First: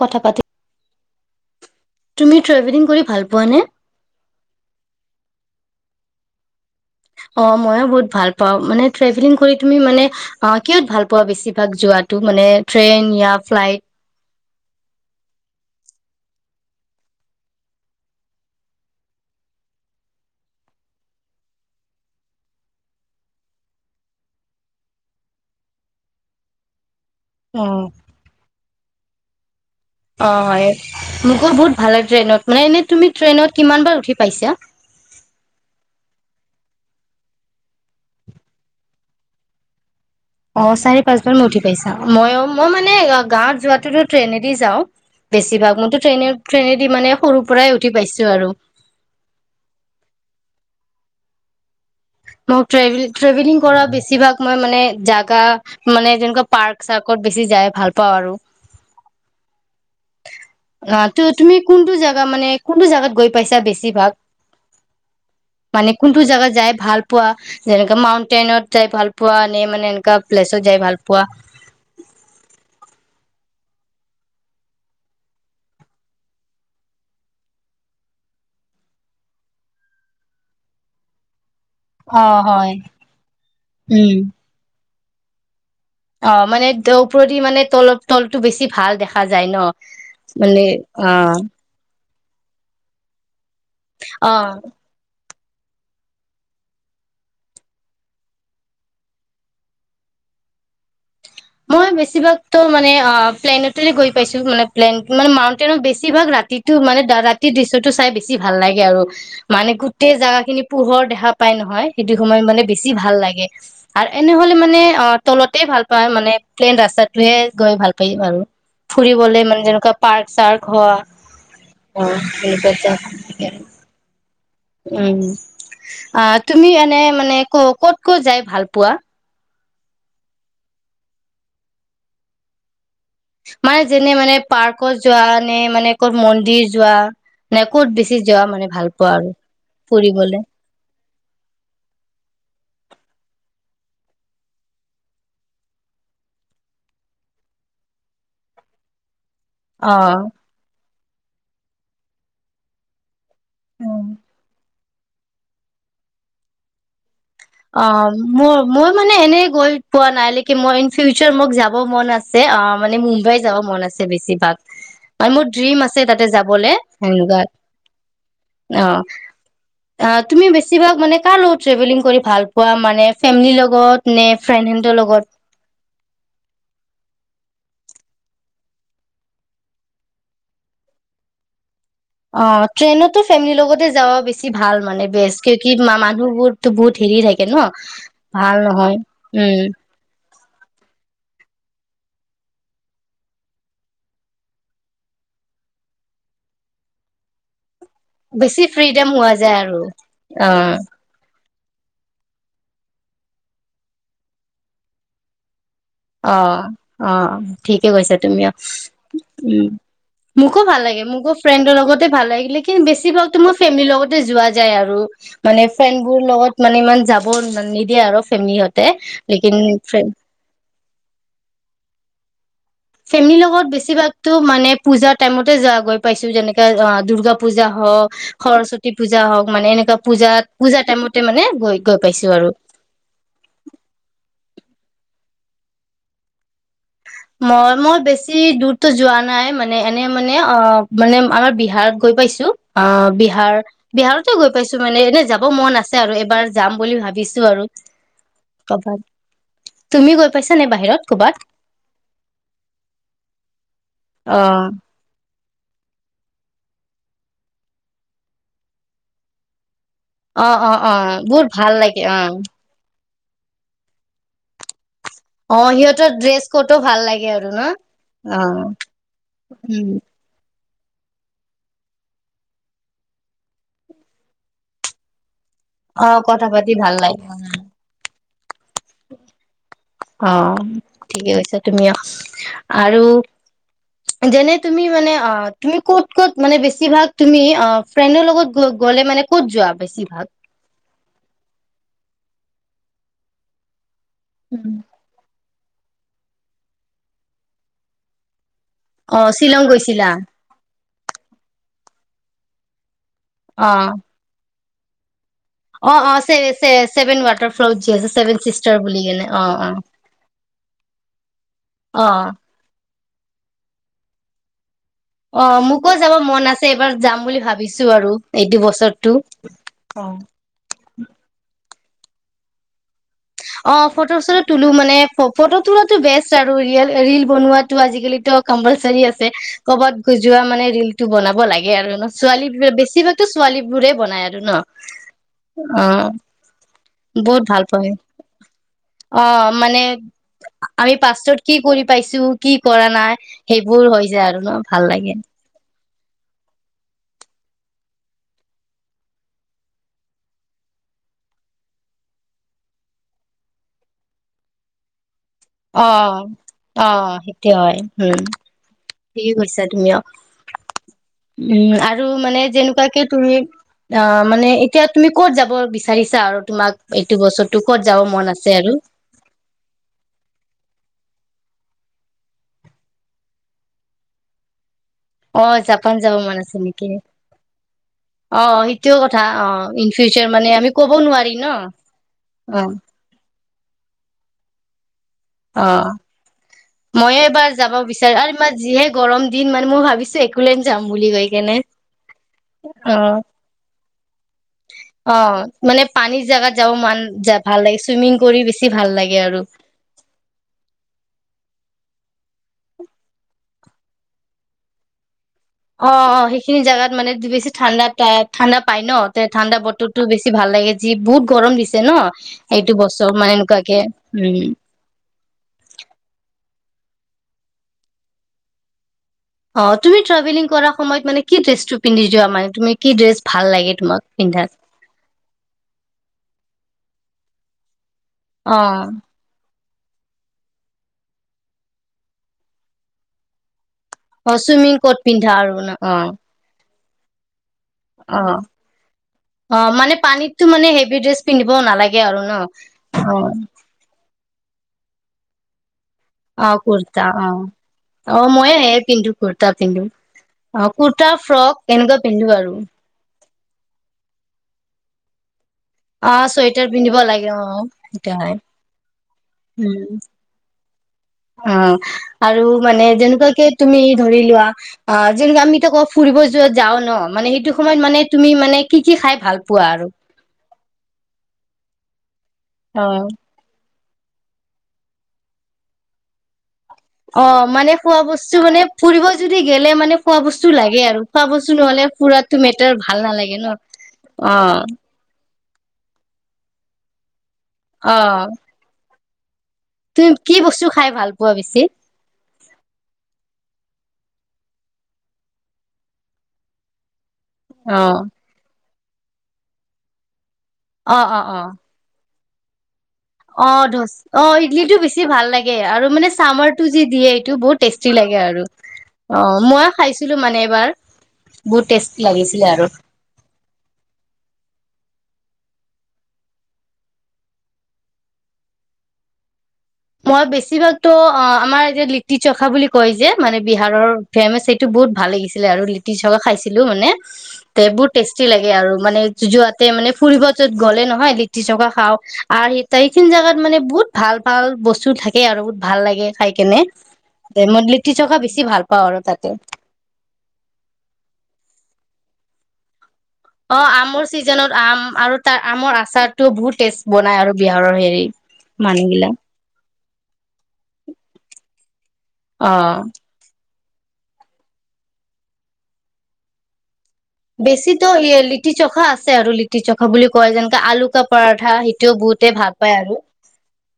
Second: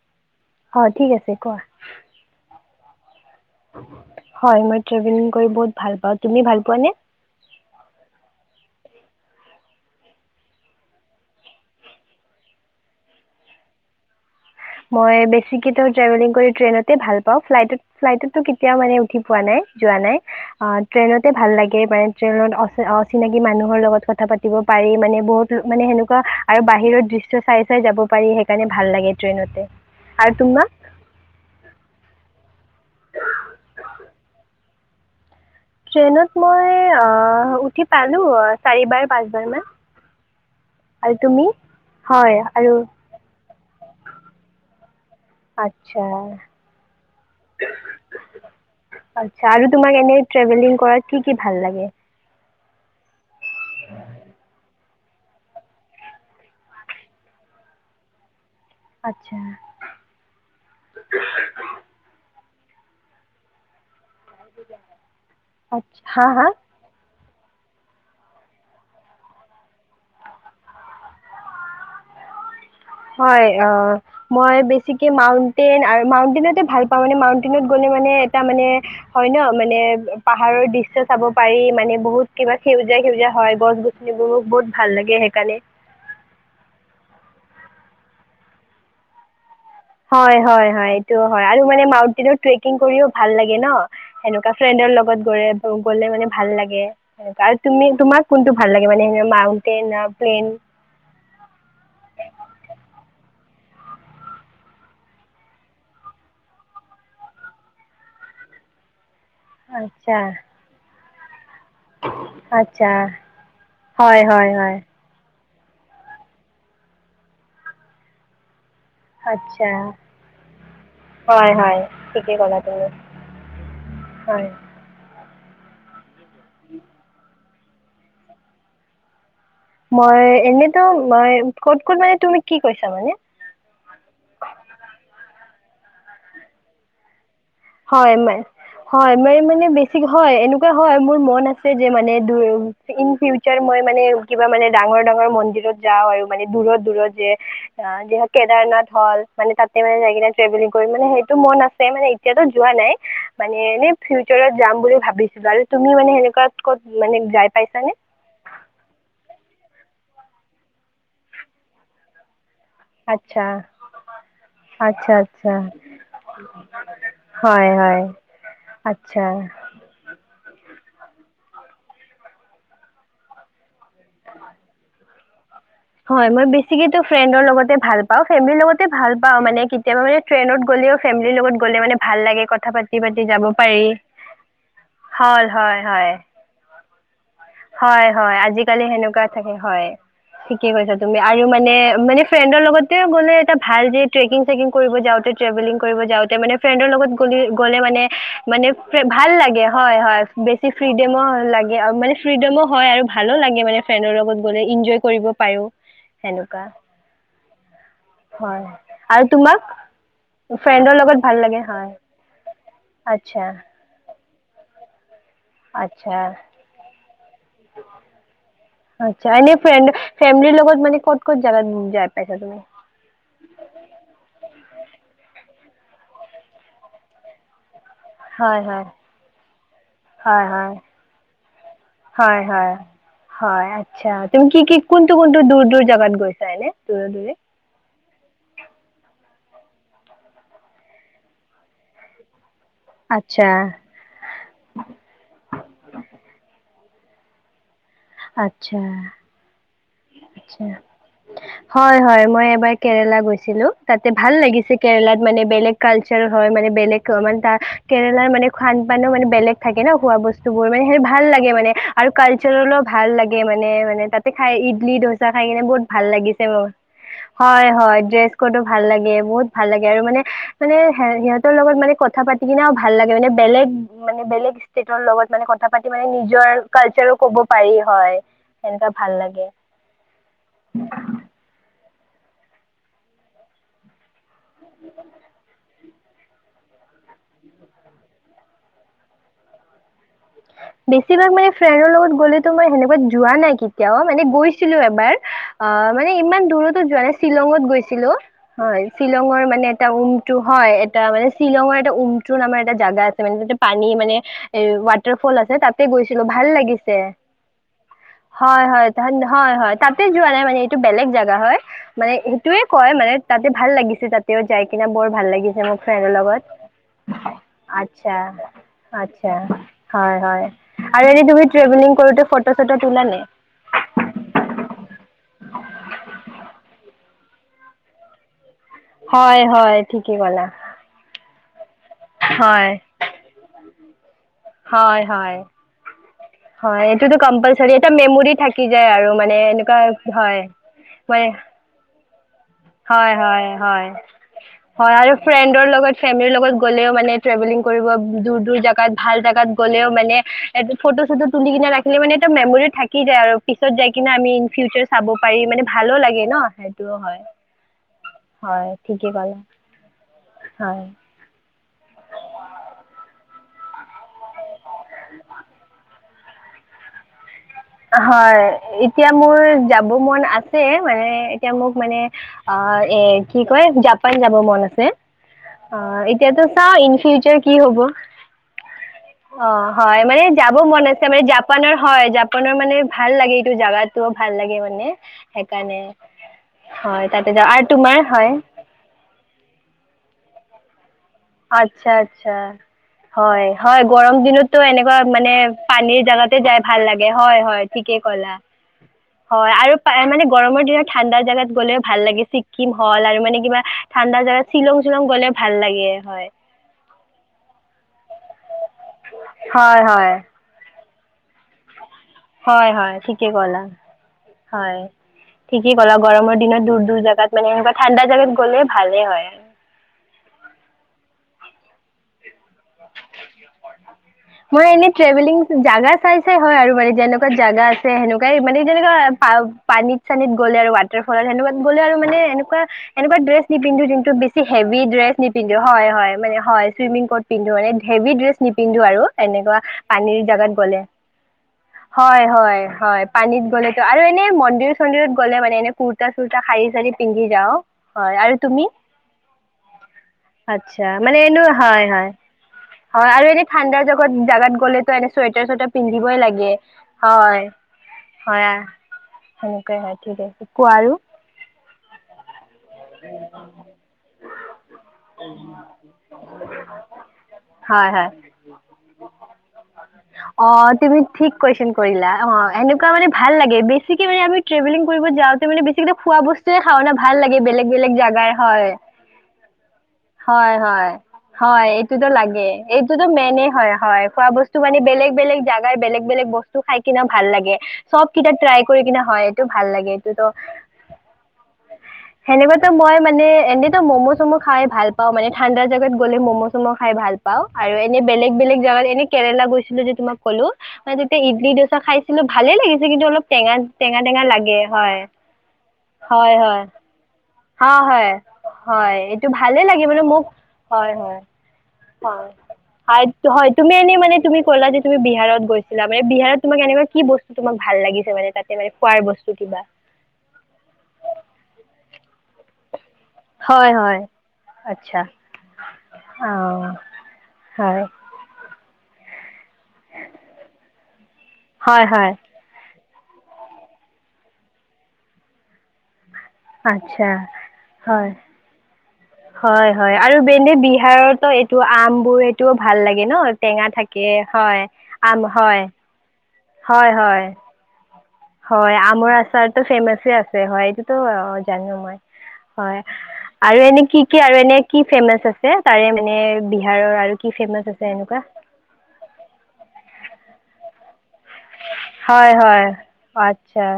কথা পাতি অ', ঠিক আছে কোৱা। তুমি ট্ৰভেলিং কৰি ভাল পোৱা নে? হয়, মই ট্ৰেভেলিং কৰি বহুত ভাল পাওঁ, তুমি ভাল পোৱা নে? অ', ময়ো বহুত ভাল পাওঁ মানে ট্ৰেভেলিং কৰি তুমি মানো আ, কিহত ভাল পোৱা বেছিভাগ যোৱাটো মানে ট্ৰেইন য়া ফ্লাইট? মই বেছিকেই ত ট্ৰেভেলিং কৰি ট্ৰেইনতে ভাল পাওঁ ফ্লাইত ফ্লাইটতো কেতিয়াও মানে উঠি পোৱা নাই যোৱা নাই আহ ট্ৰেইনতে ভাল লাগে মানে ট্ৰেইনত অচিনাকি মানুহৰ লগত কথা পাতিব পাৰি মানে বহুত মানে সেনেুৱা আৰু বাহিৰত চাই অ চাই যাব পাৰি সেইকাৰণে ভাল লাগে ট্ৰেইনতে অ আৰু তোমাক মোকো বহুত ভাল লাগ ট্ৰেইনত মানে এনেই তুমি ট্ৰেইনত কিমান বাৰ উঠি পাইছা ট্ৰেইনত মই উঠি পালো চাৰি পাচঁবাৰ মান অ চাৰি পাঁচ বাৰ মান উঠি পাইছা হয় মই মই আৰু মানে গাঁৱত যোৱাটোতো ট্ৰেইনেদি যাওঁ বেছিভাগ মইতো আচ্ছা ট্ৰেইনে ট্ৰেইনেদি মানে সৰুৰ পৰাই উঠি পাইছো আৰু আচ্ছা আৰু তোমাক এনে ট্ৰেভেলিং কৰাত কি কি ভাল লাগে মোক ট্ৰেভেল ট্ৰেভেলিং কৰা বেছিভাগ মই মানে জাগা মানে যেনেকুৱা পাৰ্ক চাৰ্কত বেছি যাই ভাল পাওঁ আৰু আচ্ছা অ ত তুমি কোনটো জাগা মানে কোনটো জাগাত গৈ পাইছা বেছিভাগ মানে আচ্ছা কোনটো হা হা জেগাত যায় ভাল পোৱা যে মাউন্টনত যাই ভাল পোৱা মানে এনে প্লেছত যাই ভাল পোৱা হয় অ মই বেছিকে মাউন্টেন আৰু মাউন্টেনতে ভাল পাওঁ মানে মাউন্টনত গলে মানে এটা মানে হয় ন মানে পাহাৰৰ দৃশ্য চাব পাৰি মানে অ বহুত কিবা হয় সেউজীয়া সেউজীয়া হয় গছ উম গছনিবোৰ বহুত ভাল লাগে সেইকাৰণে অ মানে ত ওপৰেদি মানে তলৰ তলতটো বেছি ভাল দেখা যায় ন হয় মানে হয় হয় অ এইটো হয় আৰু মানে মাউ ট্ৰেকিং কৰিও ভাল লাগে ন অ সেনেকুৱা ফ্ৰেণ্ডৰ লগত গলে মানে ভাল লাগেৱে আৰু তুমি তোমাক কোনটো ভাল লাগে মানে মাউন্টেইন প্লেইন মই বেছিভাগতো মানে প্লেনেতেৰে গৈ পাইছো মানে প্লেন মানে মাউন্টেইনত বেছিভাগ ৰাতিতটো মানে ৰাতিৰ দৃশ্য চাই বেছি ভাল লাগে আৰু মানে গোটেই আচ্ছা জাগা খিনি পোহৰ দেখা পায় নহয় সেইটো সময় মানে বেছি আচ্ছা ভাল লাগে আৰু হয় হয় এনেহলে হয় মানে তলত তে ভাল পায় মানে প্লেইন ৰাস্তাটোহে গৈ ভালকে পাম ফুৰিবলে মানে আচ্ছা যেনেকুৱা পাৰ্ক চাৰ্ক হোৱা হয় হয় অ ঠিকেই ক'লা তুমি তেনেকুৱা এ হয় উম আহ তুমি এনে মানে ক কত ক'ত যায় ভাল পোৱা মই এনেতো মই কত ক'ত মানে তুমি কি কৈছা মানে মানে যেনে মানে পাৰ্কত যোৱা মানে মানে ক'ত মন্দিৰ যোৱা নে ক'ত হয় বেছি মই যোৱা মানে ভাল পোৱা আৰু মানে হয় বেছি হয় ফুৰিবলে এনেকুৱা হয় মোৰ মন আছে যে, মানে দূৰ ইনফিউচাৰ মই মানে কিবা মানে ডাঙৰ, ডাঙৰ মন্দিৰত যাওঁ আৰু মানে দূৰত, দূৰত যে, যেনে কেদাৰনাথ হ'ল মানে তাতে অ মানে যায় কেনে ট্ৰেভেলিং মানে সেইটো মন আছে মানে এতিয়াতো যোৱা নাই মানে এনেই ফিউচাৰত যাম বুলি ভাবিছিলোঁ আৰু তুমি মানে সেনেকুৱাত ক'ত মানে যাই পাইছানে অ', মই, মই মানে এনে গৈ পোৱা নাই [unintelligible] মই ইন ফিউচাৰ মোক যাব মন আছ অ', মানে মুম্বাই‌ আচ্ছা, যাব মন আছে বেছিভাগ, আচ্ছা, মোৰ আচ্ছা, ড্ৰীম আছে তাতে যাবলে এনেকুৱা। হয়, হয়, অ', আচ্ছা। আ, তুমি বেছি চিভাগ মানে কাৰ লগত ট্ৰেভেলিং কৰিম? ভালপোৱা মানে ফেমিলিৰ লগত নে ফ্ৰেণ্ড হেন্ডৰ লগত? হয় মই বেছিকে টো ফ্ৰেণ্ডৰ লগতে ভালপাওঁ, ফেমেলী লগতে ভালপাওঁ মানে ট্ৰেনত গ'লে ও ফেমেলী লগত গ'লে মানে ভাল লাগে কথা অ' পাতি পাতি ট্ৰেইনতো যাব ফেমিলিৰ পাৰি। লগতে যাৱা বেছি ভাল মানে বেছ হয়, কিয়ো কি হয়, হয়। মানুহবোৰো বহুত ধিৰি যায়। হয়, হয় আজিকালি সেনেকুৱা থাকে উম। হয়, ঠিকে কৈছা তু মি আৰু মানে মানে ফ্ৰেণ্ডৰ লগতে গ'লে এটা ভাল যে ট্ৰেকিং চেকিং কৰিব যাওঁতে ট্ৰেভেলিং কৰিব যাওঁতে মানে ফ্ৰেণ্ডৰ লগত গ'লে গ'লে মানে বেছি নে ফ্ৰীডম ভাল হোৱা যায় লাগে আৰু। হয় হয় বেছি অ', ফ্ৰিডমো ভাল লাগে। কি আৰু মানে ফ্ৰীডমো হয় আৰু ভালো লাগে মানে ফ্ৰেণ্ডৰ লগত গ'লে এনজয় কৰিব পাৰো। সেনেকুৱা অ' অ' ঠিকে কৈছা তুমি, অ' হয় আৰু তোমাক উম মোকো ভাল ফ্ৰেণ্ডৰ লাগে লগত মোকো ভাল লাগে ফ্ৰেণ্ডৰ হয় লগতে ভাল লাগিলে লেকিন বেছি ভাগতো আচ্ছা মই ফেমিলিৰ লগততে যোৱা যায় আৰু। মানে আচ্ছা ফ্ৰেণ্ডবোৰ লগত মানে ইমান যাব নিদিয়ে আৰু ফেমিলিহতে আচ্ছা এনে লেকিন ফ্ৰেণ্ড ফ্ৰে ফেমিলিৰ লগত মানে ক'ত ক'ত জাগাত যাই পাইছা তুমি? ফেমিলিৰ লগত বেছিভাগতো মানে পূজাৰ টাইমত তে য গৈ পাইছোঁ যেনেকে অ' দূৰ্গা পূজা। হ'ক হয় হয় সৰস্বতী পূজা হওঁক মানে এনেকুৱা হয় পূজাত হয় পূজা টাইমতে মানে গৈ গৈ পাইছোঁ হয় আৰু। হয় হয় আচ্ছা তুমি কি কি কোনটো, কোনটো দূৰ, দূৰ জেগাত গৈছা এনে? দূৰে দূৰে মই-মই বেছি দূৰতো যোৱা নাই। মানে এনে মানে অহ, মানে আমাৰ বিহাৰত গৈ পাইছোঁ। অহ, আচ্ছা বিহাৰ, বিহাৰতে গৈ পাইছোঁ মানে এনে যাব মন আছে আৰু এবাৰ যাম। বুলি ভাবিছোঁ আৰু। আচ্ছা। ক'বাত তুমি গৈ পাইছা আচ্ছা নে বাহিৰত ক'বাত? হয় হয়। মই এবাৰ কেৰেলা গৈছিলোঁ। তাতে ভাল অ লাগিছে কেৰেলাত মানে বেলেগ কালচাৰ হয়, মানে বেলেগ ৰ মানে তাৰ কেৰেলাৰ মানে খান-পানো মানে বেলেগ থাকে ন খোৱা বস্তু অ বোৰ, অ মানে অ সেই ভাল বহুত লাগে মানে আৰু অ কালচাৰেলো ভাল লাগে। সেয়ে মানে মানে তাতে খায় ঈদ [unintelligible] চা খাই অ কিনে বহুত ভাল সিহঁতৰ ড্ৰেছ লাগিছে মোৰ। ক'ডো ভাল লাগে আৰু ন হয় হয়, ড্ৰেছ অ কডো ভাল লাগে, বহুত ভাল লাগে উম আৰু মানে মানে হে-সিহঁতৰ লগত মানে কথা পাতি কিনেও ভাল লাগে মানে বেলেগ মানে বেলেগ ষ্টেটৰ লগত মানে কথা পাতি মানে অ কথা নিজৰ পাতি ভাল কালচাৰো লাগে ক'ব পাৰি, হয়। সেনকা ভাল লাগে। অহ, ঠিকে কৈছে তুমিয়ো। আৰু যেনে তুমি মানে, অ' তুমি ক'ত? ক'ত মানে বেছিভাগ তুমি, অ' ফ্ৰেণ্ডৰ লগত গ'লে মানে ক'ত যোৱা বেছিভাগ? বেছিভাগ মানে ফ্ৰেণ্ডৰ লগত গ'লেতো, মই হেনেকুৱাত যোৱা নাই কি তেওঁ মানে গৈছিলোঁ উম। এবাৰ। অ', মানে ইমান দূৰতো যোৱা নাই। শ্বিলঙত গৈছিলোঁ। হয় অ শ্বিলঙৰ শ্বিলং মানে এটা গৈছিলা উমটো হয়। এটা মানে শ্বিলঙৰ উমটো নামৰ এটা জাগাত মানে, তাতে অ পানী মানে এই ৱাট ফল্ আছে, তাতে অ অ গৈছিলোঁ। চে ভাল চে লাগিছে। ছেভেন ৱাটাৰ ফ্ল'ত যি আছে ছেভেন হয়, চিষ্টাৰ হয়। বুলি কেনে অ হয়, অ হয়। তাতে যোৱা নাই মানে এইটো বেলেগ জাগা হয়। অ মানে হেইটোয়ে কয় মানে তাতে ভাল লাগিছে, তাতেও যাই কিনা বৰ ভাল লাগিছে অ', মোৰ মোকো ফ্ৰেণ্ডৰ যাব লগত মন আছে। এইবাৰ যাম বুলি ভাবিছো আৰু আচ্ছা এইটো বছৰটো। আচ্ছা অ হয়, হয়। আৰু এদিন তুমি ট্ৰেভেলিং কৰোতে ফটো চটো তোলা নে? অ', ফটো চটো তোলো, মানে ফটো তোলাতো বেষ্ট আৰু ৰিয়েল ৰিল বনোৱাটো আজিকালি ত' কম্পালচাৰী আছে। হয় হয় ক'বাত ঠিকেই যোৱা ক'লা মানে ৰিলটো বনাব লাগে আৰু ন। ছোৱালী, হয় বেছিভাগতো ছোৱালী এইবোৰে বনাই আৰু ন। হয়, হয়, অ'। হয় এইটোতো বহুত ভাল কম্পালছৰি পায়। এতিয়া [unintelligible] মেমৰি থাকি যায় আৰু মানে এনেকুৱা হয়, মানে পাইছোঁ। হয়, হয়, হয়, ন ভাল হয় আৰু লাগে। ফ্ৰেন্ডৰ লগত ফেমিলিৰ লগত গ'লেও মানে ত্ৰেভেলিং কৰিব দূৰ, দূৰ জাগাত ভাল জাগাত গ'লেও মানে ফটো চটো তুলি কিনে ৰাখিলে মানে এটা মেমৰি থাকি যায় আৰু পিছত যায় কিনে আমি ইনফিউচাৰ চাব পাৰি মানে ভালো লাগে অ', ন? সেইটোও অ' হয়। সেইটো হয় উম। হয় ঠিকেই ঠিকে ক'লা কৈছা তুমি অ হয় উম, আৰু মানে তেনেকৈ তুমি ও মানে এতিয়া তুমি ক'ত যাব বিচাৰিছা আৰু তোমাক এইটো বস্তু, হয় এতিয়া মোৰ যাব মন আছে মানে এতিয়া মোৰ মানে অ এ কি কয় জাপান যাব মন আছে। অ জাপান যাব মন এতিতো আছে চাও নেকি? ইন ফিউাৰ কি হব অ' সেইটোও কথা অ ইন হয় মানে ফিউচাৰ যাব আমি মন ক'ব আছে মান নোৱাৰি ন জাপানৰ হয় মানে অ'। ভাল লাগে এইটো জাগাতো ভাল লাগে মানে অ সেইকাৰণে হয় মইে তাতে যাওঁ এবাৰ আৰু যাব তোমাৰ বিচাৰো হয় আৰু ইাৰ যিহে গৰম দিন মানে মই ভাবিছো একো কুলিঞ্জাম আচ্ছা, আচ্ছা, অ হয় হয় গৰম দিনতো এনেকুৱা অ মানে মানে পানীৰ জেগাতে জাগাত যাই যাব ভাল মান লাগে। হয় ভাল হয় লাগে ঠিকে চুইমিং কলা কৰি বেছি ভাল লাগে হয় আৰু মানে গৰমৰ দিনত ঠাণ্ডা জেগাত গ'লে ভাল লাগে সি কিম হ'ল আৰু মানে কিবা ঠাণ্ডা দিনত শ্বিলং শ্বিলং গলে, ভাল লাগে অ হয় সেইখিনি জাগাত মানে বেছি ঠাণ্ডা ঠাণ্ডা পাই ন ঠাণ্ডা হয় বতৰ টো হয় বেছি ভাল লাগে যি বহুত গৰম দিছে ন, হয়, এইটো হয় বছৰ ঠিকে মানে কলা এনেকুৱাকে উম হয় ঠিকেই ক'লা গৰমৰ দিনত দু জাগাত মানে এনকা ঠাণ্ডা জাগাত গ'লে ভালেই হয় অ তুমি ট্ৰেভেলিং কৰাৰ সময়ত মানে কি ড্ৰেছটো পিন্ধি যোৱা মানে তুমি কি ড্ৰেছ ভাল লাগে তোমাক পিন্ধাত মই এনেই ট্ৰেভেলিং জাগা চাই চাই হয় আৰু মানে, যেনেকুৱা জাগা আছে সেনেকুৱাই মানে অ যেনেকুৱা পানীত চানীত গ'লে আৰু ৱাটাৰফলত তেনেকুৱা গ'লে আৰু মানে এনেকুৱা, এনেকুৱা ড্ৰেছ পিন্ধো কিোনু অ বেছি চুইমিং হেভি ক'ত ড্ৰেছ পিন্ধা আৰু নিপিন্ধো ন হয় অ মানে হয় চুইমিং হেভী অ ড্ৰেছ নিপিন্ধো আৰু ইনকা অ মানে পানীৰ পানীততো জেগাত মানে গলে, হেভি ড্ৰেছ পিন্ধিবও নালাগে আৰু হয় ন হয়, অ পানীত গলে টো অ মন্দিৰ চন্দিৰত গ'লে মানে এনে কুৰ্তা চুৰ্তা অ', শাৰী চাৰী কুৰ্তা পিন্ধি অ', যাওঁ হয় অ', আৰু ময়ে তুমি? এয়ে পিন্ধো কুৰ্তা পিন্ধো। অ', আচ্ছা কুৰ্তা, মানে এনে ফ্ৰক হয় এনেকুৱা হয় পিন্ধো আৰু। হয় আৰু এনে ঠাণ্ডা জগত, জগাত গ'লেটো এনে চুৱটাৰ চেটাৰ অ', চুৱেটাৰ পিন্ধিব লাগে অ', সেইটো হয়, সেনেকুৱাই হয় উম, ঠিক আছে কোৱা আৰু অ', আৰু মানে যেনেকুৱাকে তুমি ধৰি লোৱা অ', যেনেকুৱা আমিটো কওঁ, ফুৰিব যোৱাত যাওঁ ন মানে সেইটো সময়ত হয় মানে হয় তুমি মানে কি, কি খাই ভাল পোৱা আৰু? অ', তুমি ঠিক কুৱেশচন কৰিলা। অ', এনেকুৱা মানে ভাল লাগে বেছ [unintelligible] আমি ট্ৰেভেলিং কৰিব যাওঁতে মানে বেছি খোৱা বচ অ' মানে খোৱা বস্তু মানে হয় ফুৰিব যদি গেলে মানে খোৱা বস্তু হয় লাগে হয় আৰু খোৱা বস্তু হয় নহ'লে, এইটোতো ফুৰাতো লাগে, মেটাৰ এইটো ভাল টো নালাগে মেইনে ন হয়, হয় খোৱা অ বস্তু মানে বেলেগ বে বেলেগ জেগাৰ, বেলেগ বেলেগ বস্তু খাই কিনে ভাল লাগে। চব অ', কিতাপ ট্ৰাই কৰি কিনে হয়। ভাল লাগে, তুমি এইটো টো! কি বস্তু খাই ভাল পোৱা বেছি? সেনেকুৱাটো মই মানে, এনে টো মই ম'ম' খাই ভাল পাওঁ মানে, ঠাণ্ডা জাগাত গ'লে ম' চুপ খাই ভাল পাওঁ, আৰু এনে অ', বেলেগ, বেলেগ জেগাত এনে কেৰেলা গৈছিলো যে, তোমাক কলো, মই অ', তেতিয়া অ', ইডলি অ'। দচা খাই কিন্তু ভালে লাগিল। অ' অ' ইডলিটো হয় বেছি ভাল লাগে আৰু মানে হয় হয় চামাৰটো যি দিয়ে, এইটো বহুত হয় টেষ্টি হয় লাগে আৰু হয় এইটো অ' মই খাইছিলো মানে এবাৰ। বহুত টেষ্টি লাগিছিলে আৰু। অ' হয় তুমি এনে মানে তুমি ক'লা যে, তুমি বিহাৰ বিত গৈছিলা মানে, বিহাৰত তোমাক এনেকুৱা কি বস্তু তোমাক ভাল লাগিছে। মানে, তাতে মানে খোৱাৰ বস্তু কিবা মই বেছিভাগতো, অ' আমাৰ এতিয়া লিট্টি চোখা বুলি ক কয় যে, মানে হয় বিহাৰৰ হয় ফেমাচ সেইটো বহুত আচ্ছা ভাল লাগিছিলে আৰু লিটি চগা খাইছিলো, অঁ মানে হয় বহুত টেষ্টি লাগে আৰু মানে যোৱাতে মানে ফুৰিব য'ত গ'লে নহয় [unintelligible] হয় খাওঁ হয় আৰু [unintelligible] এইখিন জোগাত মানে বহুত ভাল, ভাল বস্তু থাকে আৰু বহুত ভাল লাগে। খাই কেনে, আচ্ছা মই লিটি হয় থকা বেছি ভাল পাওঁ আৰু। তাতে হয়, হয় আৰু এনে বিহাৰতো এইটো আমবোৰ টো ভাল লাগ অ', আমৰ ছিজনত আম আৰু তাৰ আমৰ আচাৰ টো বহুত টেষ্ট হয় বনাই হয় আৰু বিহাৰৰ হেৰি হয়, মানুহ গিলা আমৰ আচাৰতো ফেমাচে আছে হয়, এইটোতো জানো মই। হয় অ'। আৰু এনে কি, কি আৰু এনে কি ফেমাচ আছে? তাৰে মানে ভি বেছিতো ই লিটি চখা আছে আৰু লিটি চখা বুলি কয় যেনেকে আলু কা পৰঠা সেইটোও বহুতে হয়, ভাল হয় পায় আৰু আতচ্ছা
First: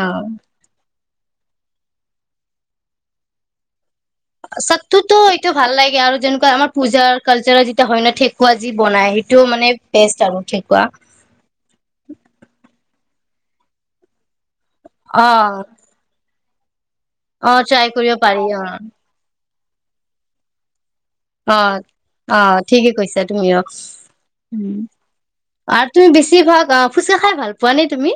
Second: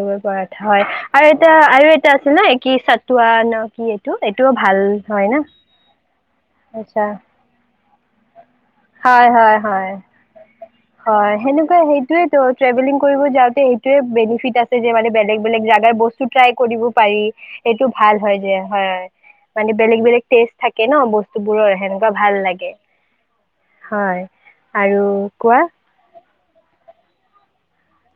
অ পৰঠা হয়। আৰু এটা আৰু এটা আছিল ন? এ কি চাটুৱা না কি? এইটো এইটোও ভাল চাটতোটো হয় ন এইটো ভাল লাগে আৰু যেনেকুৱা আমাৰ আচ্ছা পূজাৰ কালচাৰৰ যেতিয়া হয়, ন ঠেকুৱা যি বনাই হয় সেইটো হয় মানে হয় বেষ্ট আৰু ঠেকুৱা। হয় সেনেকুৱা সেইটোৱেতো ট্ৰেভেলিং কৰিব যাওঁতে এইটোয়ে বেনিফিট আছ যে, মানে অ বেলেগ, বেলেগ জেগাৰ বস্তু ট্ৰাই কৰিব পাৰি অ এইটো ট্ৰাই ভাল কৰিব হয়, পাৰি যে, অ হয়। মানে বেলেগ, বেলেগ টেষ্ট থাক অ', অ', ঠিকে কৈছা তুমি অ', হয় আৰু কোৱা আৰু তুমি বেছিভাগ আহ ফুচকা খাই ভাল পোৱা নে তুমি?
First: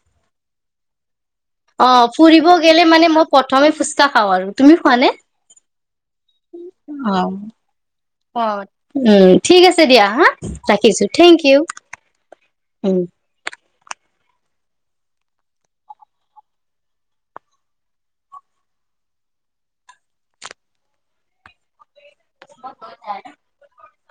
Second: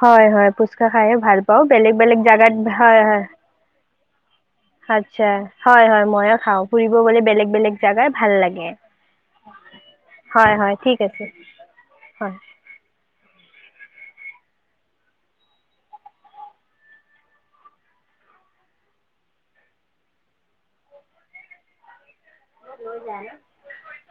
হয়, হয় ফুচকা খাই ভাল পাওঁ অ বেলেগ, বেলেগ ফুৰিব জাগাত গেলে হয়, মানে হয় মই প্ৰথমে ফুচকা খাওঁ আৰু তুমি খোৱা নে? আচছা হয়, হয় মইও খাওঁ ফুৰিব অ গ'লে বেলেগ, বেলেগ জাগাৰ ভাল অ', লাগে উ, ঠিক আছে দিয়া হা হয় হয় ৰাখিছো, ঠিক আছে থেংক ইউ। হয় উম। [unintelligible]